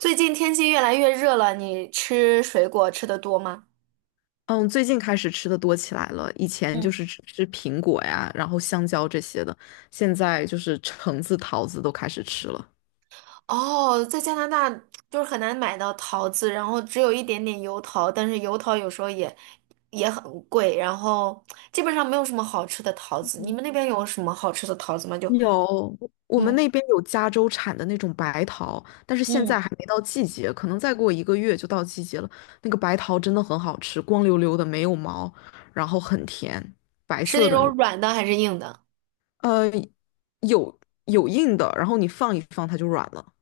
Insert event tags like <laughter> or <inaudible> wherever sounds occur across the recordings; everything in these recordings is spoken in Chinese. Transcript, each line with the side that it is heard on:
right: 最近天气越来越热了，你吃水果吃的多吗？
left: 嗯，最近开始吃的多起来了，以前就
right: 嗯。
left: 是吃吃苹果呀，然后香蕉这些的，现在就是橙子、桃子都开始吃了。
right: 哦，在加拿大就是很难买到桃子，然后只有一点点油桃，但是油桃有时候也很贵，然后基本上没有什么好吃的桃子。你们那边有什么好吃的桃子吗？就，
left: 有，我们
right: 嗯，
left: 那边有加州产的那种白桃，但是现在
right: 嗯，
left: 还没到季节，可能再过一个月就到季节了。那个白桃真的很好吃，光溜溜的，没有毛，然后很甜，白
right: 是
left: 色
right: 那
left: 的那
right: 种
left: 种
right: 软的还是硬的？
left: 呃，有硬的，然后你放一放它就软了，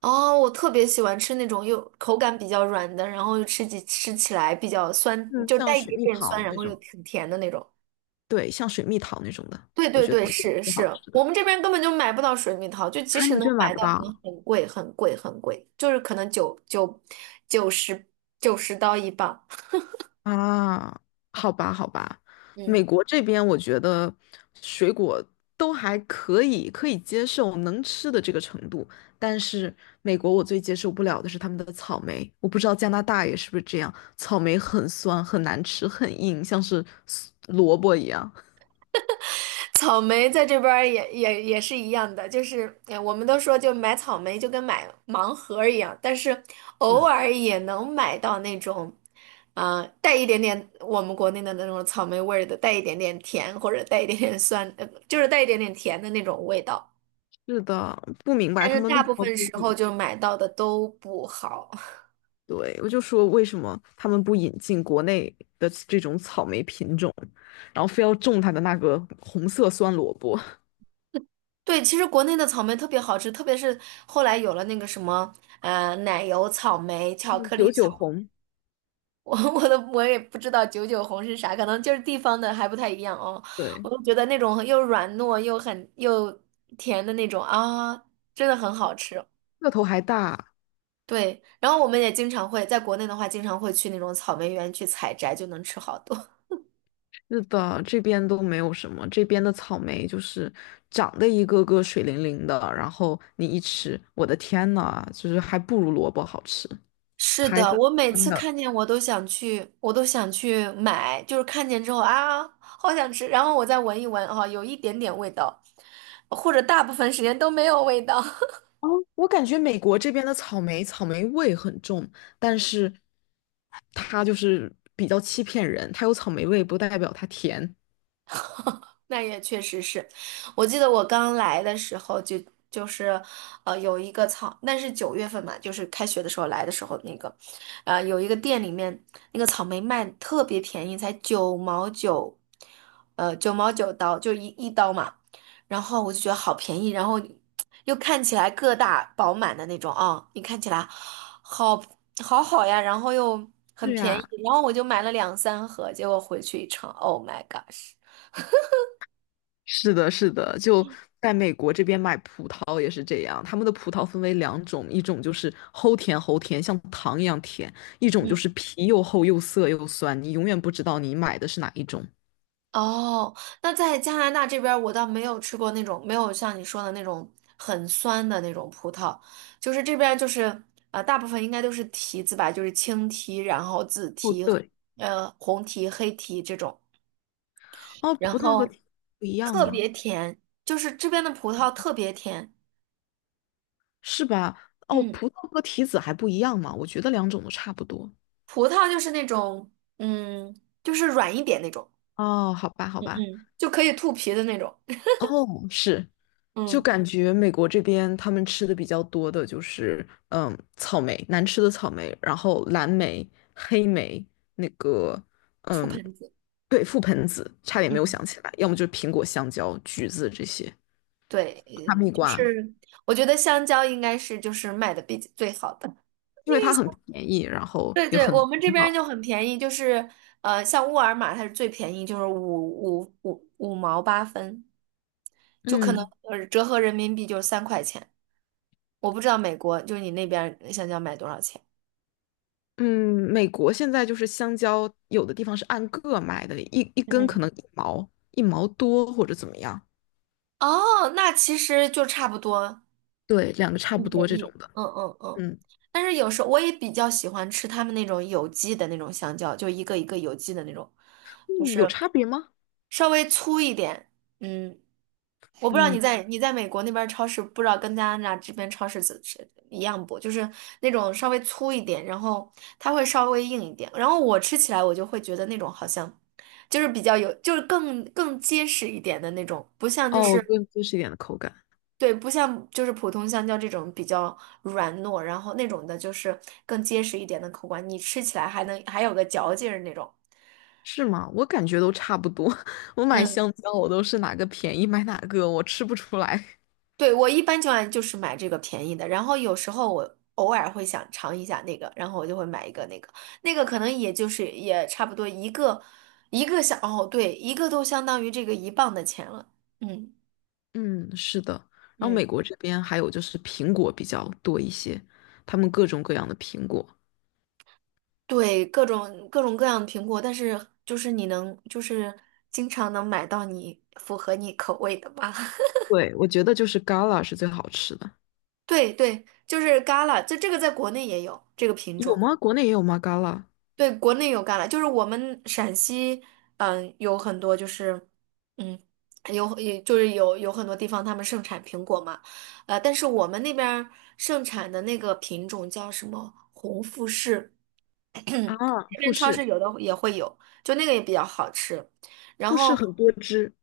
right: 哦，我特别喜欢吃那种又口感比较软的，然后又吃起来比较酸，
left: 嗯，
right: 就带
left: 像
right: 一
left: 水
right: 点
left: 蜜
right: 点酸，
left: 桃
right: 然
left: 那
right: 后又
left: 种。
right: 挺甜的那种。
left: 对，像水蜜桃那种的，
right: 对
left: 我
right: 对
left: 觉得
right: 对，
left: 是
right: 是
left: 最好
right: 是。
left: 吃的。
right: 我们这边根本就买不到水蜜桃，就即
left: 啊，你
right: 使
left: 们
right: 能
left: 这买
right: 买
left: 不
right: 到，可能
left: 到
right: 很贵很贵很贵，就是可能九十九十刀一磅。
left: 啊？好吧，好吧，
right: 嗯。
left: 美国这边我觉得水果都还可以，可以接受能吃的这个程度，但是美国我最接受不了的是他们的草莓，我不知道加拿大也是不是这样，草莓很酸，很难吃，很硬，像是萝卜一样。
right: 草莓在这边儿也是一样的，就是哎我们都说就买草莓就跟买盲盒儿一样，但是偶
left: 嗯，
right: 尔也能买到那种，啊、带一点点我们国内的那种草莓味儿的，带一点点甜或者带一点点酸，就是带一点点甜的那种味道。
left: 是的，不明白
right: 但
left: 他
right: 是
left: 们为
right: 大
left: 什
right: 部
left: 么
right: 分
left: 不
right: 时候就买到的都不好。<laughs>
left: 对，我就说为什么他们不引进国内的这种草莓品种，然后非要种它的那个红色酸萝卜，
right: 对，其实国内的草莓特别好吃，特别是后来有了那个什么，奶油草莓、巧
left: 嗯，
right: 克力
left: 九
right: 草，
left: 九红，
right: 我也不知道九九红是啥，可能就是地方的还不太一样哦。我
left: 对，
right: 就觉得那种又软糯又很又甜的那种啊，真的很好吃。
left: 个头还大。
right: 对，然后我们也经常会在国内的话，经常会去那种草莓园去采摘，就能吃好多。
left: 是的，这边都没有什么，这边的草莓就是长得一个个水灵灵的，然后你一吃，我的天呐，就是还不如萝卜好吃，
right: 是
left: 它还
right: 的，
left: 是
right: 我每
left: 酸
right: 次
left: 的。
right: 看见我都想去，我都想去买，就是看见之后啊，好想吃，然后我再闻一闻，啊，有一点点味道，或者大部分时间都没有味道。
left: 哦，我感觉美国这边的草莓草莓味很重，但是它就是比较欺骗人，它有草莓味不代表它甜。
right: <laughs> 那也确实是。我记得我刚来的时候就是，有一个草，那是9月份嘛，就是开学的时候来的时候那个，有一个店里面那个草莓卖得特别便宜，才九毛九，$0.99，就一刀嘛，然后我就觉得好便宜，然后又看起来个大饱满的那种啊，你看起来好好好呀，然后又很
left: 是
right: 便宜，
left: 呀，
right: 然后我就买了2、3盒，结果回去一尝，Oh my gosh！
left: 是的，是的，就在美国这边买葡萄也是这样，他们的葡萄分为两种，一种就是齁甜齁甜，像糖一样甜，一种就
right: 嗯。
left: 是皮又厚又涩又酸，你永远不知道你买的是哪一种。
right: 哦，那在加拿大这边儿，我倒没有吃过那种没有像你说的那种很酸的那种葡萄，就是这边儿就是大部分应该都是提子吧，就是青提，然后紫
left: 哦，
right: 提，
left: 对，
right: 红提、黑提这种，
left: 哦，
right: 然
left: 葡萄和
right: 后
left: 提子不一样
right: 特
left: 吗？
right: 别甜，就是这边的葡萄特别甜。
left: 是吧？哦，
right: 嗯。
left: 葡萄和提子还不一样吗？我觉得两种都差不多。
right: 葡萄就是那种嗯，就是软一点那种。
left: 哦，好吧，好
right: 嗯
left: 吧，
right: 嗯，就可以吐皮的那种。
left: 哦，是，就
right: 嗯，
left: 感觉美国这边他们吃的比较多的就是，嗯，草莓，难吃的草莓，然后蓝莓、黑莓，那个，
right: 吐
left: 嗯，
right: 盆子。
left: 对，覆盆子，差点没有
right: 嗯。
left: 想起来，要么就是苹果、香蕉、橘子这些，
right: 对，
left: 哈密
right: 就
left: 瓜，
right: 是我觉得香蕉应该是就是卖的比最好的。
left: 因为它很便宜，然后
right: 对
left: 也
right: 对，
left: 很
right: 我们这
left: 环
right: 边
left: 保。
right: 就很便宜，就是像沃尔玛它是最便宜，就是五毛八分，就可能
left: 嗯
right: 折合人民币就是3块钱。我不知道美国就是你那边香蕉卖多少钱。
left: 嗯，美国现在就是香蕉，有的地方是按个卖的，一一
right: 嗯
left: 根可
right: 嗯。
left: 能一毛一毛多或者怎么样。
right: 哦，那其实就差不多，
left: 对，两个差
right: 很
left: 不多
right: 便
left: 这
right: 宜。
left: 种的。
right: 嗯嗯嗯，
left: 嗯
right: 但是有时候我也比较喜欢吃他们那种有机的那种香蕉，就一个一个有机的那种，就
left: 嗯，有
right: 是
left: 差别吗？
right: 稍微粗一点。嗯，我不知道你
left: 嗯，
right: 在你在美国那边儿超市，不知道跟加拿大这边超市怎是一样不？就是那种稍微粗一点，然后它会稍微硬一点。然后我吃起来，我就会觉得那种好像就是比较有，就是更结实一点的那种，不像就
left: 哦，
right: 是。
left: 更结实一点的口感
right: 对，不像就是普通香蕉这种比较软糯，然后那种的就是更结实一点的口感，你吃起来还能还有个嚼劲儿那种。
left: 是吗？我感觉都差不多。<laughs> 我买
right: 嗯，
left: 香蕉，我都是哪个便宜买哪个，我吃不出来。
right: 对，我一般情况下就是买这个便宜的，然后有时候我偶尔会想尝一下那个，然后我就会买一个那个，那个可能也就是也差不多一个一个相，哦，对，一个都相当于这个一磅的钱了。嗯
left: 嗯，是的。然后
right: 嗯。
left: 美国这边还有就是苹果比较多一些，他们各种各样的苹果。
right: 对，各种各样的苹果，但是就是你能就是经常能买到你符合你口味的吧？<laughs>
left: 对，我觉得就是 Gala 是最好吃的。
right: 对对，就是 Gala，这个在国内也有这个品
left: 有
right: 种。
left: 吗？国内也有吗？Gala
right: 对，国内有 g a 就是我们陕西，嗯，有很多就是，嗯，有也就是有有很多地方他们盛产苹果嘛，但是我们那边儿盛产的那个品种叫什么红富士。
left: 啊，
right: 这
left: 富
right: 边超
left: 士，
right: 市有的也会有，就那个也比较好吃。然
left: 富士
right: 后，
left: 很多汁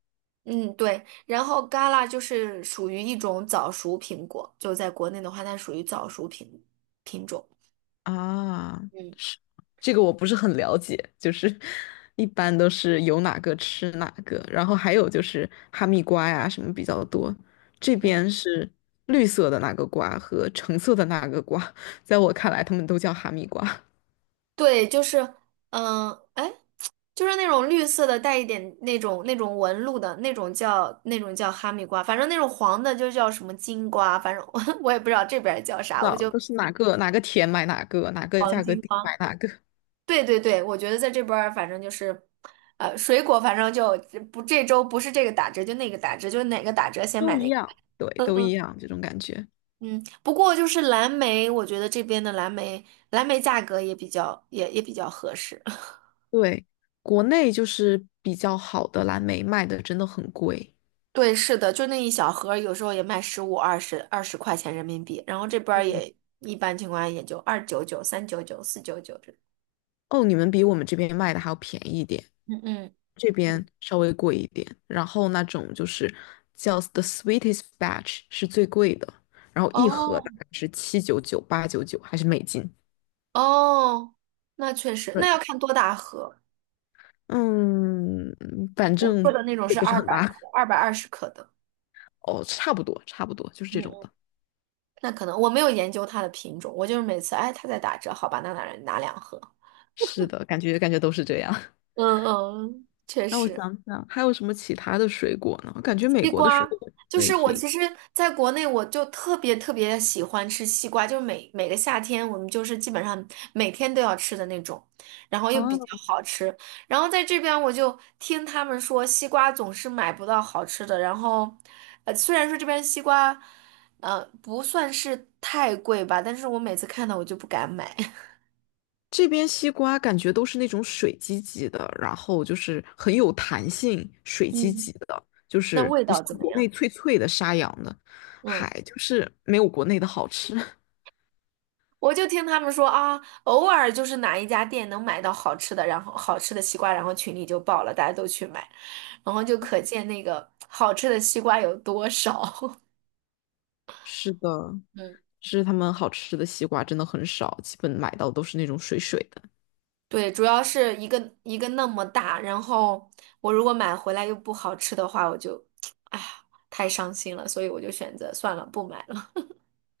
right: 嗯，对，然后嘎啦就是属于一种早熟苹果，就在国内的话，它属于早熟品种。
left: 啊。
right: 嗯
left: 这个我不是很了解，就是 <laughs> 一般都是有哪个吃哪个，然后还有就是哈密瓜呀什么比较多。这
right: 嗯。
left: 边是绿色的那个瓜和橙色的那个瓜，在我看来，他们都叫哈密瓜，<laughs>
right: 对，就是，哎，就是那种绿色的，带一点那种纹路的那种叫哈密瓜，反正那种黄的就叫什么金瓜，反正我 <laughs> 我也不知道这边儿叫
left: 不知
right: 啥，我
left: 道
right: 就
left: 都是哪个哪个甜买哪个，哪个
right: 黄
left: 价格
right: 金
left: 低
right: 瓜。
left: 买哪个，
right: 对对对，我觉得在这边儿反正就是，水果反正就不这周不是这个打折就那个打折，就哪个打折先
left: 都
right: 买哪
left: 一
right: 个呗。
left: 样，对，
right: 嗯
left: 都一
right: 嗯
left: 样这种感觉。
right: 嗯，不过就是蓝莓，我觉得这边的蓝莓价格也比较合适。<laughs>
left: 对，国内就是比较好的蓝莓卖的真的很贵。
right: 对，是的，就那一小盒儿有时候也卖15、20、20块钱人民币，然后这边儿
left: 嗯，
right: 也一般情况下也就2.99、3.99、4.99这种。
left: 哦，你们比我们这边卖的还要便宜一点。
right: 嗯嗯，
left: 这边稍微贵一点，然后那种就是叫 The Sweetest Batch 是最贵的，然后一盒
right: 哦
left: 大概是7.99、8.99，还是美金？
right: 哦，那确实，
left: 对，
right: 那要看多大盒。
left: 嗯，反
right: 我喝
left: 正
right: 的那种
left: 也
right: 是
left: 不是
right: 二
left: 很
right: 百
left: 大，
right: 克、220克的，
left: 哦，差不多，差不多就是这
right: 嗯
left: 种
right: 嗯，
left: 的。
right: 那可能我没有研究它的品种，我就是每次哎它在打折，好吧，那拿2盒。
left: 是的，感觉都是这样。<laughs>
right: 嗯嗯，嗯确
left: 让我想
right: 实。
left: 想，还有什么其他的水果呢？我感觉美
right: 西
left: 国的
right: 瓜，
left: 水果
right: 就
left: 类
right: 是我
left: 挺……
right: 其实在国内我就特别特别喜欢吃西瓜，就是每个夏天我们就是基本上每天都要吃的那种，然后又比较
left: 啊。
right: 好吃。然后在这边我就听他们说西瓜总是买不到好吃的，然后虽然说这边西瓜不算是太贵吧，但是我每次看到我就不敢买。<laughs>
left: 这边西瓜感觉都是那种水唧唧的，然后就是很有弹性，水唧
right: 嗯。
left: 唧的，就
right: 那
left: 是
right: 味
left: 不
right: 道
left: 像
right: 怎么
left: 国
right: 样？
left: 内脆脆的沙瓤的，
right: 嗯。
left: 还就是没有国内的好吃。<laughs>
right: 我就听他们说啊，偶尔就是哪一家店能买到好吃的，然后好吃的西瓜，然后群里就爆了，大家都去买，然后就可见那个好吃的西瓜有多少。<laughs>
left: 是的，
right: 嗯，
left: 是他们好吃的西瓜真的很少，基本买到都是那种水水的。
right: 对，主要是一个一个那么大，然后我如果买回来又不好吃的话，我就，<tsk> 哎呀，太伤心了，所以我就选择算了，不买了。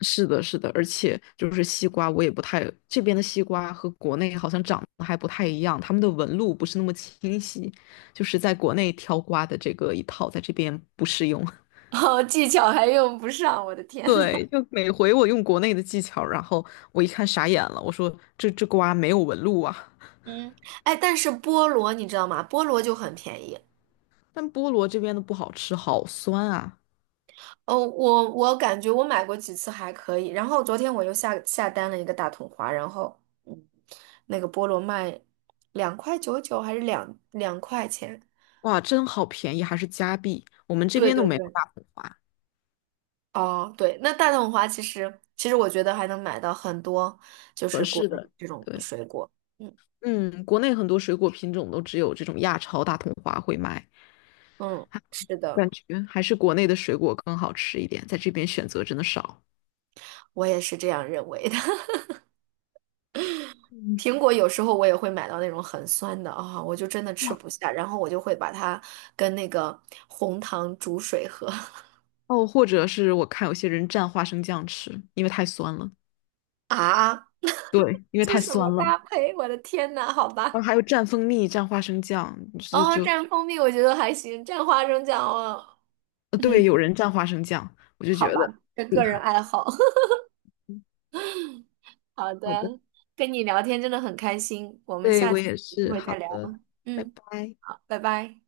left: 是的，是的，而且就是西瓜，我也不太，这边的西瓜和国内好像长得还不太一样，他们的纹路不是那么清晰，就是在国内挑瓜的这个一套，在这边不适用。
right: <laughs> 哦，技巧还用不上，我的天呐。
left: 对，就每回我用国内的技巧，然后我一看傻眼了，我说这瓜没有纹路啊。
right: 嗯，哎，但是菠萝你知道吗？菠萝就很便宜。
left: 但菠萝这边的不好吃，好酸啊！
right: 哦，我感觉我买过几次还可以，然后昨天我又下单了一个大桶花，然后嗯，那个菠萝卖2.99还是两块钱？
left: 哇，真好便宜，还是加币。我们这
right: 对
left: 边都
right: 对
left: 没有
right: 对。
left: 大统花
right: 哦，对，那大桶花其实我觉得还能买到很多就
left: 合
right: 是果
left: 适的，
right: 这种
left: 对，
right: 水果，嗯
left: 嗯，国内很多水果品种都只有这种亚超大统花会卖，
right: 嗯，是的，
left: 感觉还是国内的水果更好吃一点，在这边选择真的少。
right: 我也是这样认为的。<laughs>
left: 嗯，
right: 苹果有时候我也会买到那种很酸的啊，我就真的吃
left: 哇，
right: 不下，然后我就会把它跟那个红糖煮水喝
left: 哦，或者是我看有些人蘸花生酱吃，因为太酸了。
right: <laughs> 啊。
left: 对，因为
right: 是
left: 太
right: 什么
left: 酸了。
right: 搭配？我的天呐，好
left: 然
right: 吧。
left: 后还有蘸蜂蜜、蘸花生酱，就是
right: 哦，
left: 就
right: 蘸蜂蜜我觉得还行，蘸花生酱哦，
left: 呃，对，
right: 嗯，
left: 有人蘸花生酱，我就觉
right: 好吧，
left: 得
right: 这
left: 厉
right: 个人
left: 害。
right: 爱好。<laughs>
left: 嗯
right: 好
left: 好的，
right: 的，跟你聊天真的很开心，我们
left: 对，
right: 下
left: 我
right: 次
left: 也
right: 有机
left: 是。
right: 会
left: 好
right: 再聊。
left: 的，拜
right: 嗯，
left: 拜。
right: 好，拜拜。